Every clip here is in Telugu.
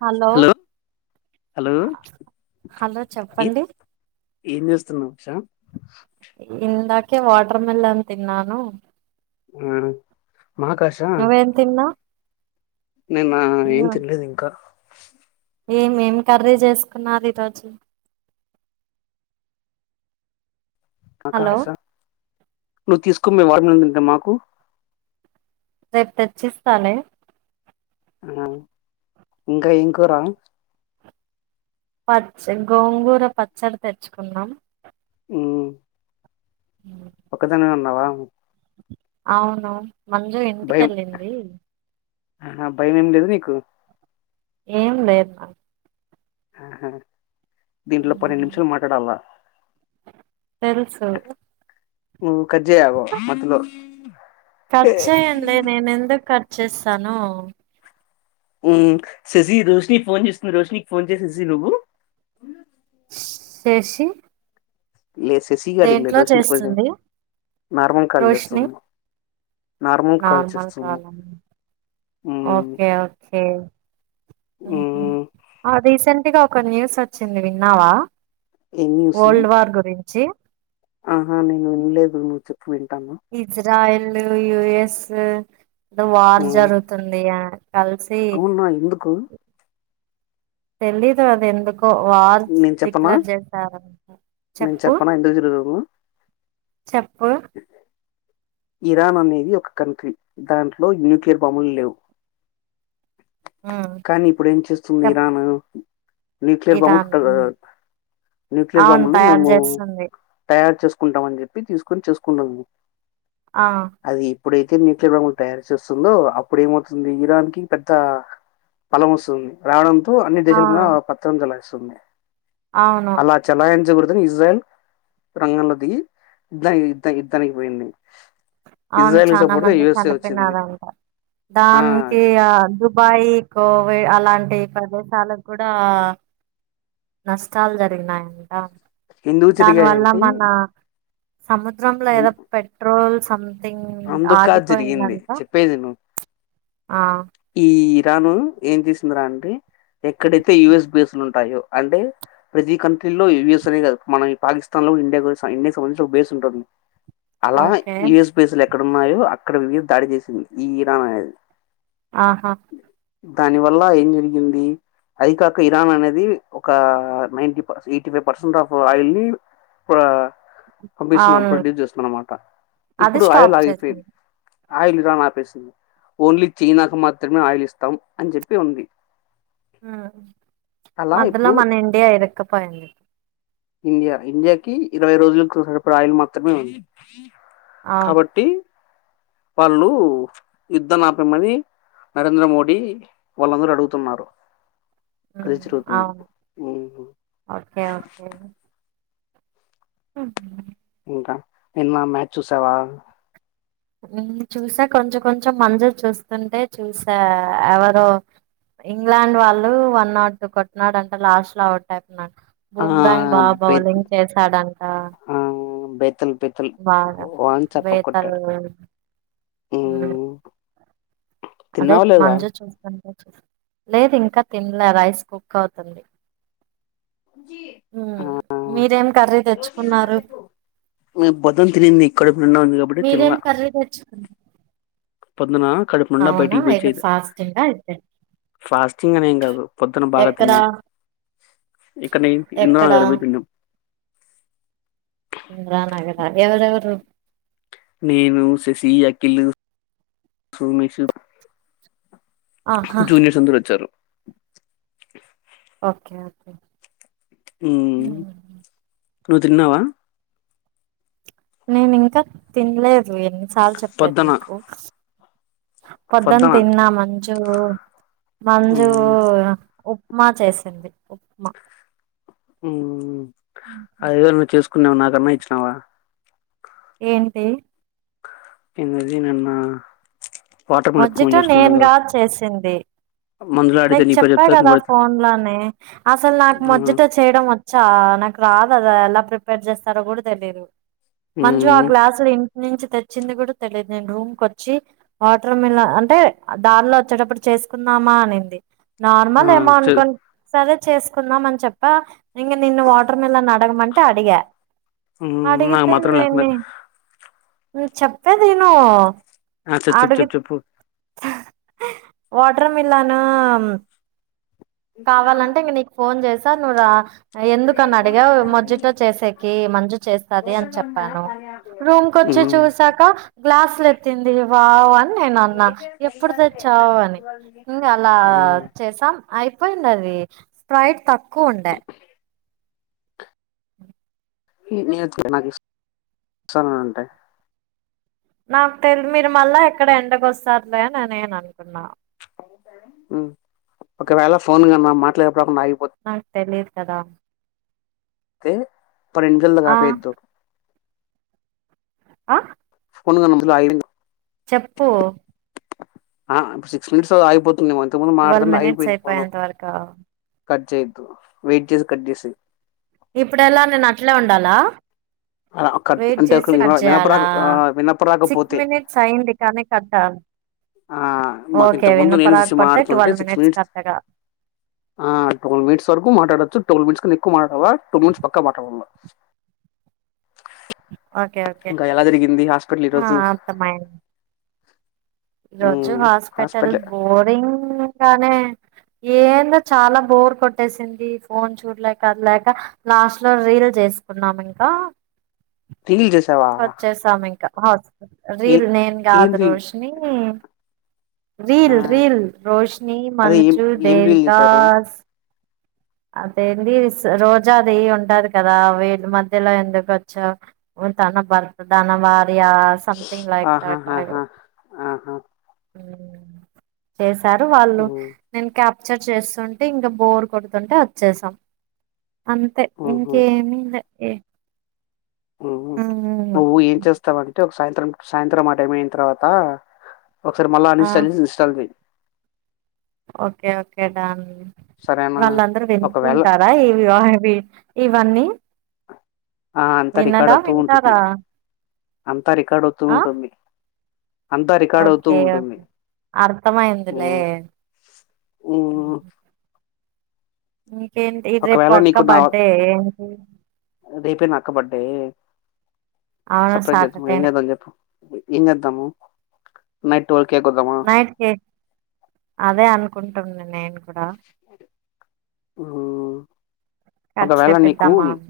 హలో హలో హలో ఏ చెప్పండి ఏం చేస్తున్నావ్ హర్షా ఇందాకే వాటర్ మిలన్ తిన్నాను ఆ మహకాష నువ్వేం తిన్నావ్ నేనా ఏం ఉమ్, తిన్లేదు ఇంకా ఏం ఏం కర్రీ చేసుకున్నారు ఈరోోజు హలో అకాశ నువ్వు తీసుకుమ్ వాటర్ మెలన తింటె మరి మాకు రేపు తెచ్చిస్తాలె అ ఇంక ఎం కూర పచ్చ గోంగూర పచ్చడి తెచ్చుకున్నాం ఉమ్ ఉమ్. ఒక్కదానివే ఉన్నావా అవును మంజు భయం ఇంటికెళ్ళింది ఆహ భయం ఏం లేదు నీకు ఏం లేద్ నాక్ ఆహ దీంట్లొ పన్నెండు నిమిషాలు మాట్లాడాల తెల్సు కజ్జా యావ మొదలు కట్ చేయన్లె నేన్ ఎందుకు వచ్చేస్తాను హు శశి రోషని ఫోన్ చేస్తుంది రోషినికి ఫోన్ చేసి శశి నువ్వు చేసి లేదు సెసీ గాడి లేదు దేంట్లో రోష కొంచెం చేస్తుంది నార్మల్ కాల్ రోషిని చేస్తుంది నార్మల్ కాల మ్మ్ ఓకే ఒకే మ్మ్ రీసెంట్ గా ఒక న్యూస్ వచ్చింది విన్నావ ఓల్డ్ వార్ గురించి ఆహ నేను విన్లేదు నువ్వు చెప్ ఇజ్రాయిల్ అండ్ యుఎస్ అద వార్ హ్మ్. జరుగుతుందిగ అవునా ఎందుకు తెలిదు అది ఎందుక్ కొ వాల్ నేను చెప్పనా? డిక్లర్ చేస్తారు నేను చెప్పు చెప్పనా ఎందుకు జరుగుతుందో? చెప్పు ఇరాన్ అనేది ఒక కంట్రీ దాంట్లో న్యూక్లియర్ బాంబులు లేవు ఉమ్ కానీ ఇప్పుడు ఏం చేస్తుంది చెప్పు ఇరాన్ న్యూక్లియర్ బాంబు ఇరాన్ ట ఉమ్ న్యూక్లియర్ అవును బాంబులు తయారు మేము చేస్తుంది తయారు చేస్ కుంటామని చెప్పి తీసుకొని చేసుకుంటద్ ఆ ఇప్పుడైతే న్యూక్లియర్ బంబులు తయారు చేస్తుందో అప్పుడు ఏమవుతుంది ఇరాన్ కి పెద్ద ఫలం వస్తుంది రావడంతో అన్ని దేశాల మీద అవును పత్రం చెల సుంది అవును అలా చెలాఇంచ్ ఇజ్రాయల్ రంగంలో దిగి ఇధానికి ఇత్త యుద్ధనీకి పోయింది అవును ఇజ్రాయెల్‌కి చాలా సపోర్ట్‌గా మంది యూఎస్ఏ వచ్చింది. చనిపోినారంట ఆ! దానికి ఆ దుబాయ్ కోవి అలాంటి ప్రదేశాలకు కూడా నష్టాలు జరిగినాయంట ఎందుకు దాని వల్ల జరిగాయంటే మన సము ఎగ్జాంపుల్ ఏదో పెట్రోల్ అందుక జరిగింది ఆగిపోయిందంట చెప్పేది ఇను ఆ ఈ ఇరాన్ ఏం చేసిందిరా అంటే ఎక్కడైతే యయుఎస్ బేస్లు ఉంటాయో అంటే ప్రతి కంట్రీ లో యయుఎస్ అనే కాదు మనం ఈ పాకిస్తాన్ లో కూడా ఇండియా ఇండియాకి సంబంధించి ఒక బేస్ ఉంటుంది అలా ఓకే యుయస్ పిలేక్కడున్నాయో అక్కడ పోయి దాడి చేసింది ఈ ఇరాన్ అనేది ఆహా దాని వల్ల ఏం జరిగింది అది కాక ఇరాన్ అనేది ఒక నైన్టీ ప eighty five percent of oil ని ప ఆ పంపిస్తున్నాం అవును ప్రొడ్యూస్ చేస్తుందన్నమాట అది ఇప్పుడు ఆయిల్ స్టాప్ ఆగిపోయింది చేసింది ఆయిల్ ఇరాన్ ఆపేసింది ఓన్లీ చైనాకు మాత్రమే ఆయిల్ ఇస్తాం అని చెప్పి ఉంది ఆ అలా మధ్యలో ఇప్పుడు మన ఇండియా ఇర్ క్కపోఇంది ఇండియా ఇండియాకి ఇరవై రోజులకు సరిపడ ఆయిల్ మాత్రమే ఉంది అవును కాబట్టి వాళ్ళు యుద్ధ నాపేయమని నరేంద్ర మోడీ వాళ్ళందరూ అడుగుతున్నారు అది జరుగుతుంది అవును ఉమ్, ఓకే ఒకే హు ద నిన్న మ్యాచ్ చూసావా చూసా కొంచెం కొంచెం మందు చూస్తుంటే చూసా ఎవరో ఇంగ్లాండ్ వాళ్ళు వన్ నాట్ టూ కొట్టినాడు అంటే లాస్ట్ లో అవుట్. ఆ, భూమరాంగ్ బా బె- బౌలింగ్ చేశాడంట ఆ, బెతల్ బెతల్ బగా వాన్ చప్ప బేతర కొట్టాడు ఉమ్, అదే తిన్నావా లేదా మంజ చూస్తంట లేదు ఇంకా తిన్లే రైస్ కుక్ అవుతుంది. మీరేం కర్రీ తెచ్చుకున్నారు ఆ, పొద్దున తినింది కడుపు నిండా ఉంది కాబట్టి మీరేం తినలా కర్రీ తెచ్చుకు. పొద్దున అక్కడి నుం బయటికి ఎగ్ బచ్ది ఫాస్టింగా అయితే ఫాస్టింగ్ అని ఏం కాదు పొద్దున బాగా ఎక్కడ తిన్నాం ఇక్కడ ఎక్కడ ఇంద్రానగర్ పోయి తిన్నాం. ఇంద్రానగరా ఎవరెవరు నేను శశి అకిిల్ సమి ఆహా జూనియర్స్ అందరు వచ్చారు ఓకే ఓకే ఆ నువ్వు తిన్నావా నేను ఇంకా తిన్లే ను ఎన్నిసార్లు చెప్పది పొద్దున మీకి పొద్దున తిన్నా మంచు మంచుగ్ ఉప్మా చేసింది ఉప్మా ఉ అదేదో నువ్వు చేసు నువ్వు నాకన్నా ఇచ్చినావా ఏంటి ఎనర్జీ నాన్న మొజ్జోటో తో నేనుకాదు చేసింది మందులో అడిగితే నేను నీ పేరు చెప్పా చెప్తారు కదా నువ్వు అడిగితే ఫోన్ లోనే అసలు నాకు మొజ్జోటో చేయడం వచ్చ. చ నాకు రాదు అది ఎలా ప్రిపేర్ చేస్తారో కూడా తెలియదు. మంజు ఆ గ్లాసులు ఎక్కడనుంచి తెచ్చింది కూడా తెలియదు నేను రూమ్ కు వచ్చి. వాటర్ మిల్ అంటే దారిలో వచ్చేటప్పుడు చేసుకుందామా అనింది. నార్మల్ ఏమో అనుకోన్నాను సరే చేసుకుందాం అని చెప్ప. ఇంకా నిన్న వాటర్ మిలన్ అడగమంటే అడిగా నాకు అడిగితే మాత్రం లేకుండా నేనే. నేను చెప్పేది విను అ చెప్ చెప్ చెప్పు వాటర్ మిలాను. కావాలంటే నేను నీకు ఫోన్ చేస్తా తన్ను రా ఎందుకని అడిగా మజ్జిగతో చేసేకి మంజు చేస్తది అని చెప్పాను రూమ్ కి వచ్చి చెప్పు చూసాక గ్లాసులు ఎత్తింది వావ్ అని నేను అన్నా ఎప్పుడు తెచ్చావు అని ఇంకా అలా చేసాం అయి ఏంది ఆది స్పైర్ట్ తక్కువ ఉండే ఈ నేను నాకు ఇ ఇస్తాంటాయి నాకు తెలియాదు మీరు మళ్ళా ఎక్కడ ఎండకు వస్తారులే అని నేను అనుకున్నా ఉ ఒకవేళ ఫోన్ కనక మాట్ల నాకు తెలియాదు కదా అయితే పరెంజల్ ఆ గాపేద్దు ఆ ఫోన్ గన్ మద్యలో ఆగిందు చెప్పు ఆ సిక్స్ మినిట్స్ ఆగిపో ఇంతకు ముందు ట్వెల్వ్ మాట్లాడుతుంటే అగి మినిట్స్ పోయింది ఫోను అయిపోయేంత వరకా కట్ చేయద్దు వెయిట్ చేసి కట్ చెసేయ్ ఇప్పుడు ఎలా నేను అట్లే ఉండాలా అలా కట్ వెయిట్ అంటే ఒక చేసి కట్ వినపరా చేయాలా సిక్స్ వినపరాకపోతే మినిట్స్ అయింది కానీ కట్టాల ఆ మాకు ఇంత ముందు నేను చూసి మారుతుంటే ట్వెల్వ్ సిక్స్ మినిట్స్ కట్టగా ఆ టువాల్ మినిట్స్ వరకు మాట్లాడచ్చు టువాల్ మినిట్స్ కన్నా ఎక్కువ మా టూ మినిట్స్ పక్కా మాట్లాడల్లా ఓకే ఓకే ఇంకా ఎలా జరిగింది హాస్పిటల్ ఆ ఈరోజు ఈ రోజు హాస్పిటల్ బోరింగ్ గానే ఏందో చాలా బోర్ కొట్టేసింది ఫోన్ చూడలేక లేక లాస్ట్ లో రీల్ చేసుకున్నాం ఇంకా రీల్ చేసావా వచ్చేసాము ఇంకా హాస్పిటల్ ఏ రీల్ నేన్ కాదు ఏంది రోషని రీల్ ఆ రీల్ రోషని అదే ఏం మంజు ఏం రీల్ చేశారు దేవికాస్ అదేంది రోజాది ఉంటది కదా వీళ్ళ మధ్యలో ఎందుకొచ్చవు తన భర్త తన వార ది ఆ సంథింగ్ లైక్ ఆహాహాహా టైగర్ ఆహా చేసి తరు వాళ్ళు హ్మ్ నేను కా చర్చ చేస్తుంటే ఇంకా బోర్ కొడు తుంటే వచ్చేసాం అంతే ఇంకేమిలే ఏ ఉహు ఉమ్ నువ్వు ఏం చేస్తావంటే ఒక సాయంత్రం సాయంత్రం ఆ టైం అయిన తర్వాత ఒకసారి మళ్ళా ఆ అన్ఇన్స్టాల్ చేసి ఇన్స్టాల్ చెయ్ ఓకే ఓకే డన్ సరేనా వాళ్ళందరు ఒకవేళ వింటుంటారా ఈవి ఈ వన్ని ఆ అంతా రికార్డు అవుతూ ఉంటుంది వింటారా అంతా రికార్డు అవుతూ ఆ ఉంటుంది. అంతా రికార్డ్ అవుతూ ఓకే ఉంటుంది. అర్థమయిందిలే హమ్ హ్మ్మ్ ఉ ఏంటి రేపు ఒకవేళ అక్క నీకు నా బర్డే సపరేట్ చేద్దాము ఏం చేద్దాం చెప్పు ఏం చేద్దాము నైట్ ట్వెల్వ్ కేక్ కోద్దామా నైట్కి అదే అనుకున టున్న నేను కూడా ఎక్కడ ఉ ఒకవేళ నీకు చేపిద్దామా అని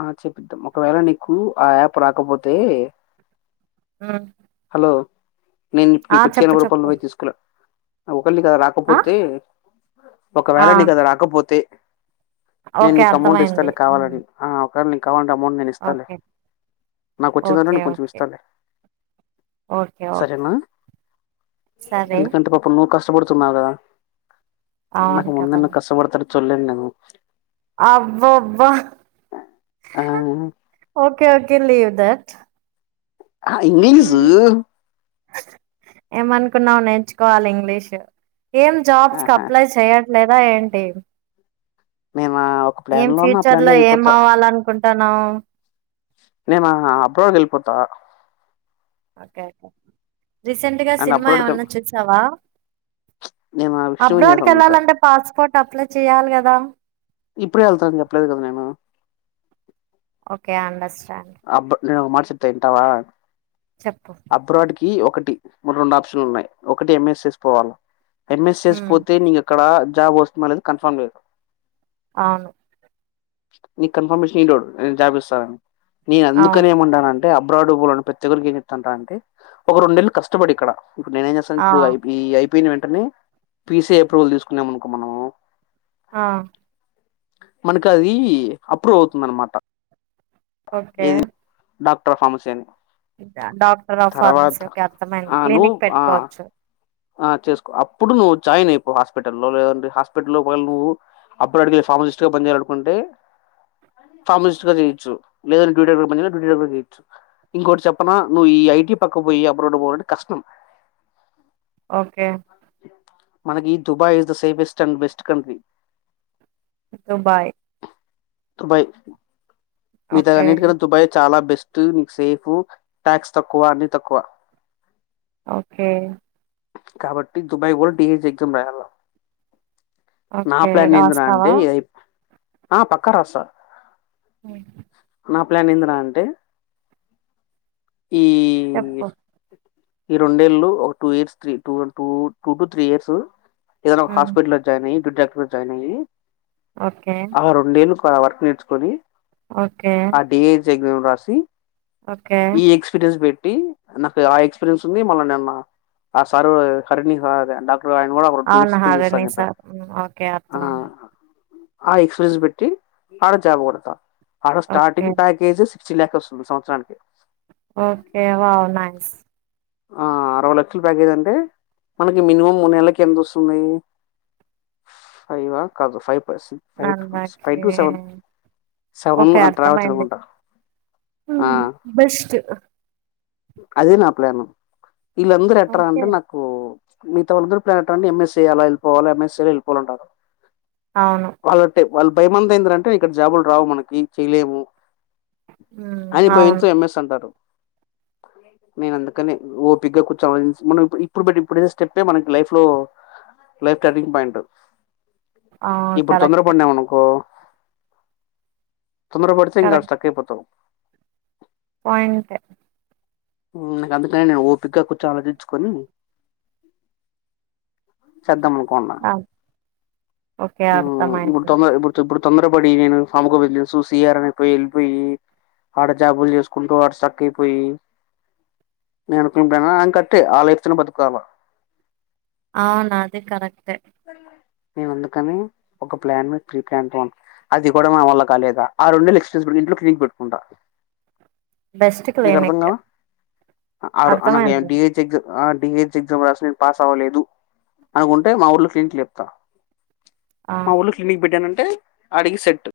ఆ చెపిద్దాం ఒకవేళ నీకు ఆ యాప్ రాకపోతే ఆ ఓ నేను ఇప్పుడు నీకు వచ్చే చెప్పు నప్పుడు చెప్పు నువ్వే తీసుకొనాయి అవు ఒకళ కద ఆ రాకపోతే ఆ ఒకవేళ నీకు రాకపోతే నేను ఓకే నీ అమౌంట్ అర్థమైంది ఇస్తాలే ఉమ్ కావాలంటే ఒక వేళ నీకు కావాలంటే అమౌంట్ నేను ఇస్తాలే ఓకే నాకు వచ్చేదాంటలో ఓకే నేను కొంచెం ఓకే ఇస్తాలే ఓకే ఓకే సరేనా సరే అ కంటపప్పున్నో కాస్ కష్టపడుతున్నారు కదా ఉన్న అవును ఉన్నత కస్తపెడుతాడు వెళ్లేందమో అబ్బో అబ్బో ఆ ఓకే ఓకేలీవ్ దట్ ఇంగ్లీషు ఉమ్ ఏమనుకున్నావు నేర్చుకోవాలి ఇంగ్లీషు ఏం జాబ్స్ కి ఆహా అప్లై చెయ్య లేదా ఏంటి నేను ఒక ప్లాన్ లో ఉన్న ప్లాన్ లో వెళ్ళిపోతా న నేను అబ్రాడ్వెళ్ళిపోతా ఓకే కే రీసెంట్ గా అండ్ సినిమా అబ్రాడ్ ఏమన్నా చూసావా. నేను విష్ణు అప్లోడ్కి విన్యాసం చూసా వెళ్లాలంటే పాస్పోర్ట్ అప్లై చెయాలి కదా ఇప్పుడే వెళ్తారు ఎప్పుడదు కదా నేను ఓకే అచ్చ సరే అబ్ నేను మాసితా ఇంటావా చెప్పు క ఒకటి మ రెండు ఆప్షన్లు ఉన్నాయి ఒకటి ఎంఎస్ చేసుకోవాలా ఎంఎస్ఎస్ హ్మ్. పోతే న అక్కడ. జాబ్ వోస్ట్ మ కన్ఫర్మ్ లేదు. అవును నీకు కన్ఫర్మేషన్ ఇడు నేను జాపిస్తాని. నేను అందుకనే అవును. ఏమన్నాన అంటే అబ్బా. బ్రాడ్ బాల్డ్ చివరికి ఏం చెప్పాడంటే ఒక రెండేళ్ళు కష్టపడి ఇక్కడ. ఇప్పుడు నేనేం చేస్తానంటే ఆ! ఇప్పుడు ఈ ఐ పి ఐ. అయిపోయిన వెంటనే పిసఐ అప్రూవల్ తీసుకునేమనుకో మనము. ఆ మనకు అది అప్రూవ్ అవుతుంది అనమాట. ఓకే ఏది doctor pharmacy doctor of pharmacy తర్వాత ఒకే అర్థమైంది ఆ నువ్వు క్లినిక్ ఆ పెట్టుకోవచ్చు. చేసుకో అప్పుడు నువ్వు జాయిన్ అయిపోవు హాస్పిటల్లోదంట హస్ట ఒక నువ్వు ఫార్సిస్ట్ గానియాలే పనిచేయచ్చు ఇంకోటి చెప్ప నువ ఈ ఐటీ పక్క పోయి అబ్రాడ్ పోవాలంటే కష్టం ఓకే మనకి Dubai is the safest and best country. Dubai Dubai మిగతా ఓకే. అన్నిటికన్నా దుబాయ చాల బెస్ట్. ఫస్ట్ సేఫ్ టాక్స్ తక్కువ అన్ని తక్కువ ఓకే. కాబట్టి దుబాయ్ కూడా డిసి ఎగ్జామ్ రాయాలా నా ఓకే. ప్లాన్ ఏంది రా రాస్తావా? అంటే ఇదై ఆ పక్క రాస్తా ఉమ్ నా ప్లాన్ ఏందిరా అంటే ఈ చెప్పు ఈ రెండేళ్ళు ఒక two years three two two three years ఏదయినా ఒక హ్మ్. హాస్పిటల్ లో జాయిన్ అయ్యి టూట జాయిన్ అయ్యి ఓకే. ఆ రెండేళ్ళు వర్క్ నేర్చుకొని ఓకే. ఆ డిఐజి ఎగ్జామ్ రాసి ఓకే. ఈ ఎక్స్పీరియన్స్ బెట్ ట్టి నాకు ఆ ఎక్స్ రియన్స్ ఉంది మల్ల నిన్నా ఆ సారు హరిని డాక్ అవునా హరిని సార్ ఓకే అర్థమైంది ఆ ఎక్స్పీరియన్స్ పెట్టి ఆడ జాబ్ కొడతా ఆడ ఓకే. స్టార్టింగ్ ప్యాకేజెస్ చి లాక్ వస్తుంది సంవత్సరానికి ఓకే వావ్ నైస్ అరవై లక్షల ప్యాకేజ్ అంటే మనకి మినిమం మూడ్ నెల్లకి ఎంత వస్తుంది ఫైవ్వ కాదు five percent five one to month కి five to seven seven okay అట్లా రావచ్చు అర్థమైంది అనుకుంటా బెస్ట్ అదినా ప్లాను వీళ్ళందరూ ఎట్ట్రా ఓకే అంటే నాకు మిగతా వాళందూ ప్లాన్ టా ఎంఎస్ చేయాలి వెళ్ళిపోవాలి ల ఎంఎస్ వెళ్ళిపోవాలంటారు అవును వాళ్ళు భయమంత ఏందంటే ఇక్కడ జాబులు రావు మనకి చెయలేము మ్మ్ అని అవును భయంతో ఎంఎస్ అంటారు నేను అందుకని ఓపిగా కూర్చోని ఆలోచించి మనం ఇప్పుడు ఇప్పుడు పెట్టే స్టెప్పే మనకి లైఫ్ లో లైఫ్ టర్నింగ్ పాయింట్ ఆ ఇప్పుడు తొందర కరెక్టే పడినాం అనుకో తొందరపడుతే ఇంకా ఆడ కరెక్ట్ స్టక్ అయిపోతాం పాయింటే నాక అందుకనే ఓపిగ్గా కూర్చొని ఆలోచించుకోని చేద్దాం అనుకోన్నా ఆ ఓకే హు ఇప్పుడు అర్థమైంది తొందర ఇప్పుడు ఇప్పుడు తొందర పడి నేను సామెకుబ తెలుూ సిఆర్ వైపు వెళ్ళిపోయి ఆడ జాబులు చేసుకుంటూ ఆడ స్ట్రక్ అయిపోయి నేనుకులు కట్ ఆలేచిన బతుకోవాల అవునా అది కరెక్ బర్ల నేను అందుకని ఒక ప్లాన్ మీ ప్రీ ప్లాన్ తోన్, అది కూడా మన వల్ల కాలేదా, ఆ రెండులు ఎక్స్పీస్ పె ఇంట్లో క్రీక్ పెట్టుకుంటా. బెస్ట్ నీకు అర్థం క్లినిక్ కలా ఆర్ ఆ నగ్ అర్థమైంది డిహెచ్ ఎగ్జ్ ఆ డిహెచ్ ఎగ్జామ్ రాసి నేను పాస్ అవ్వలేదు, అనుకుంటే మా ఊర్లో. క్లింక్ లెప్తా ఆ మా ఊల్ళు క్లినిక్ బెట్టా నన్ అడిగి సెట్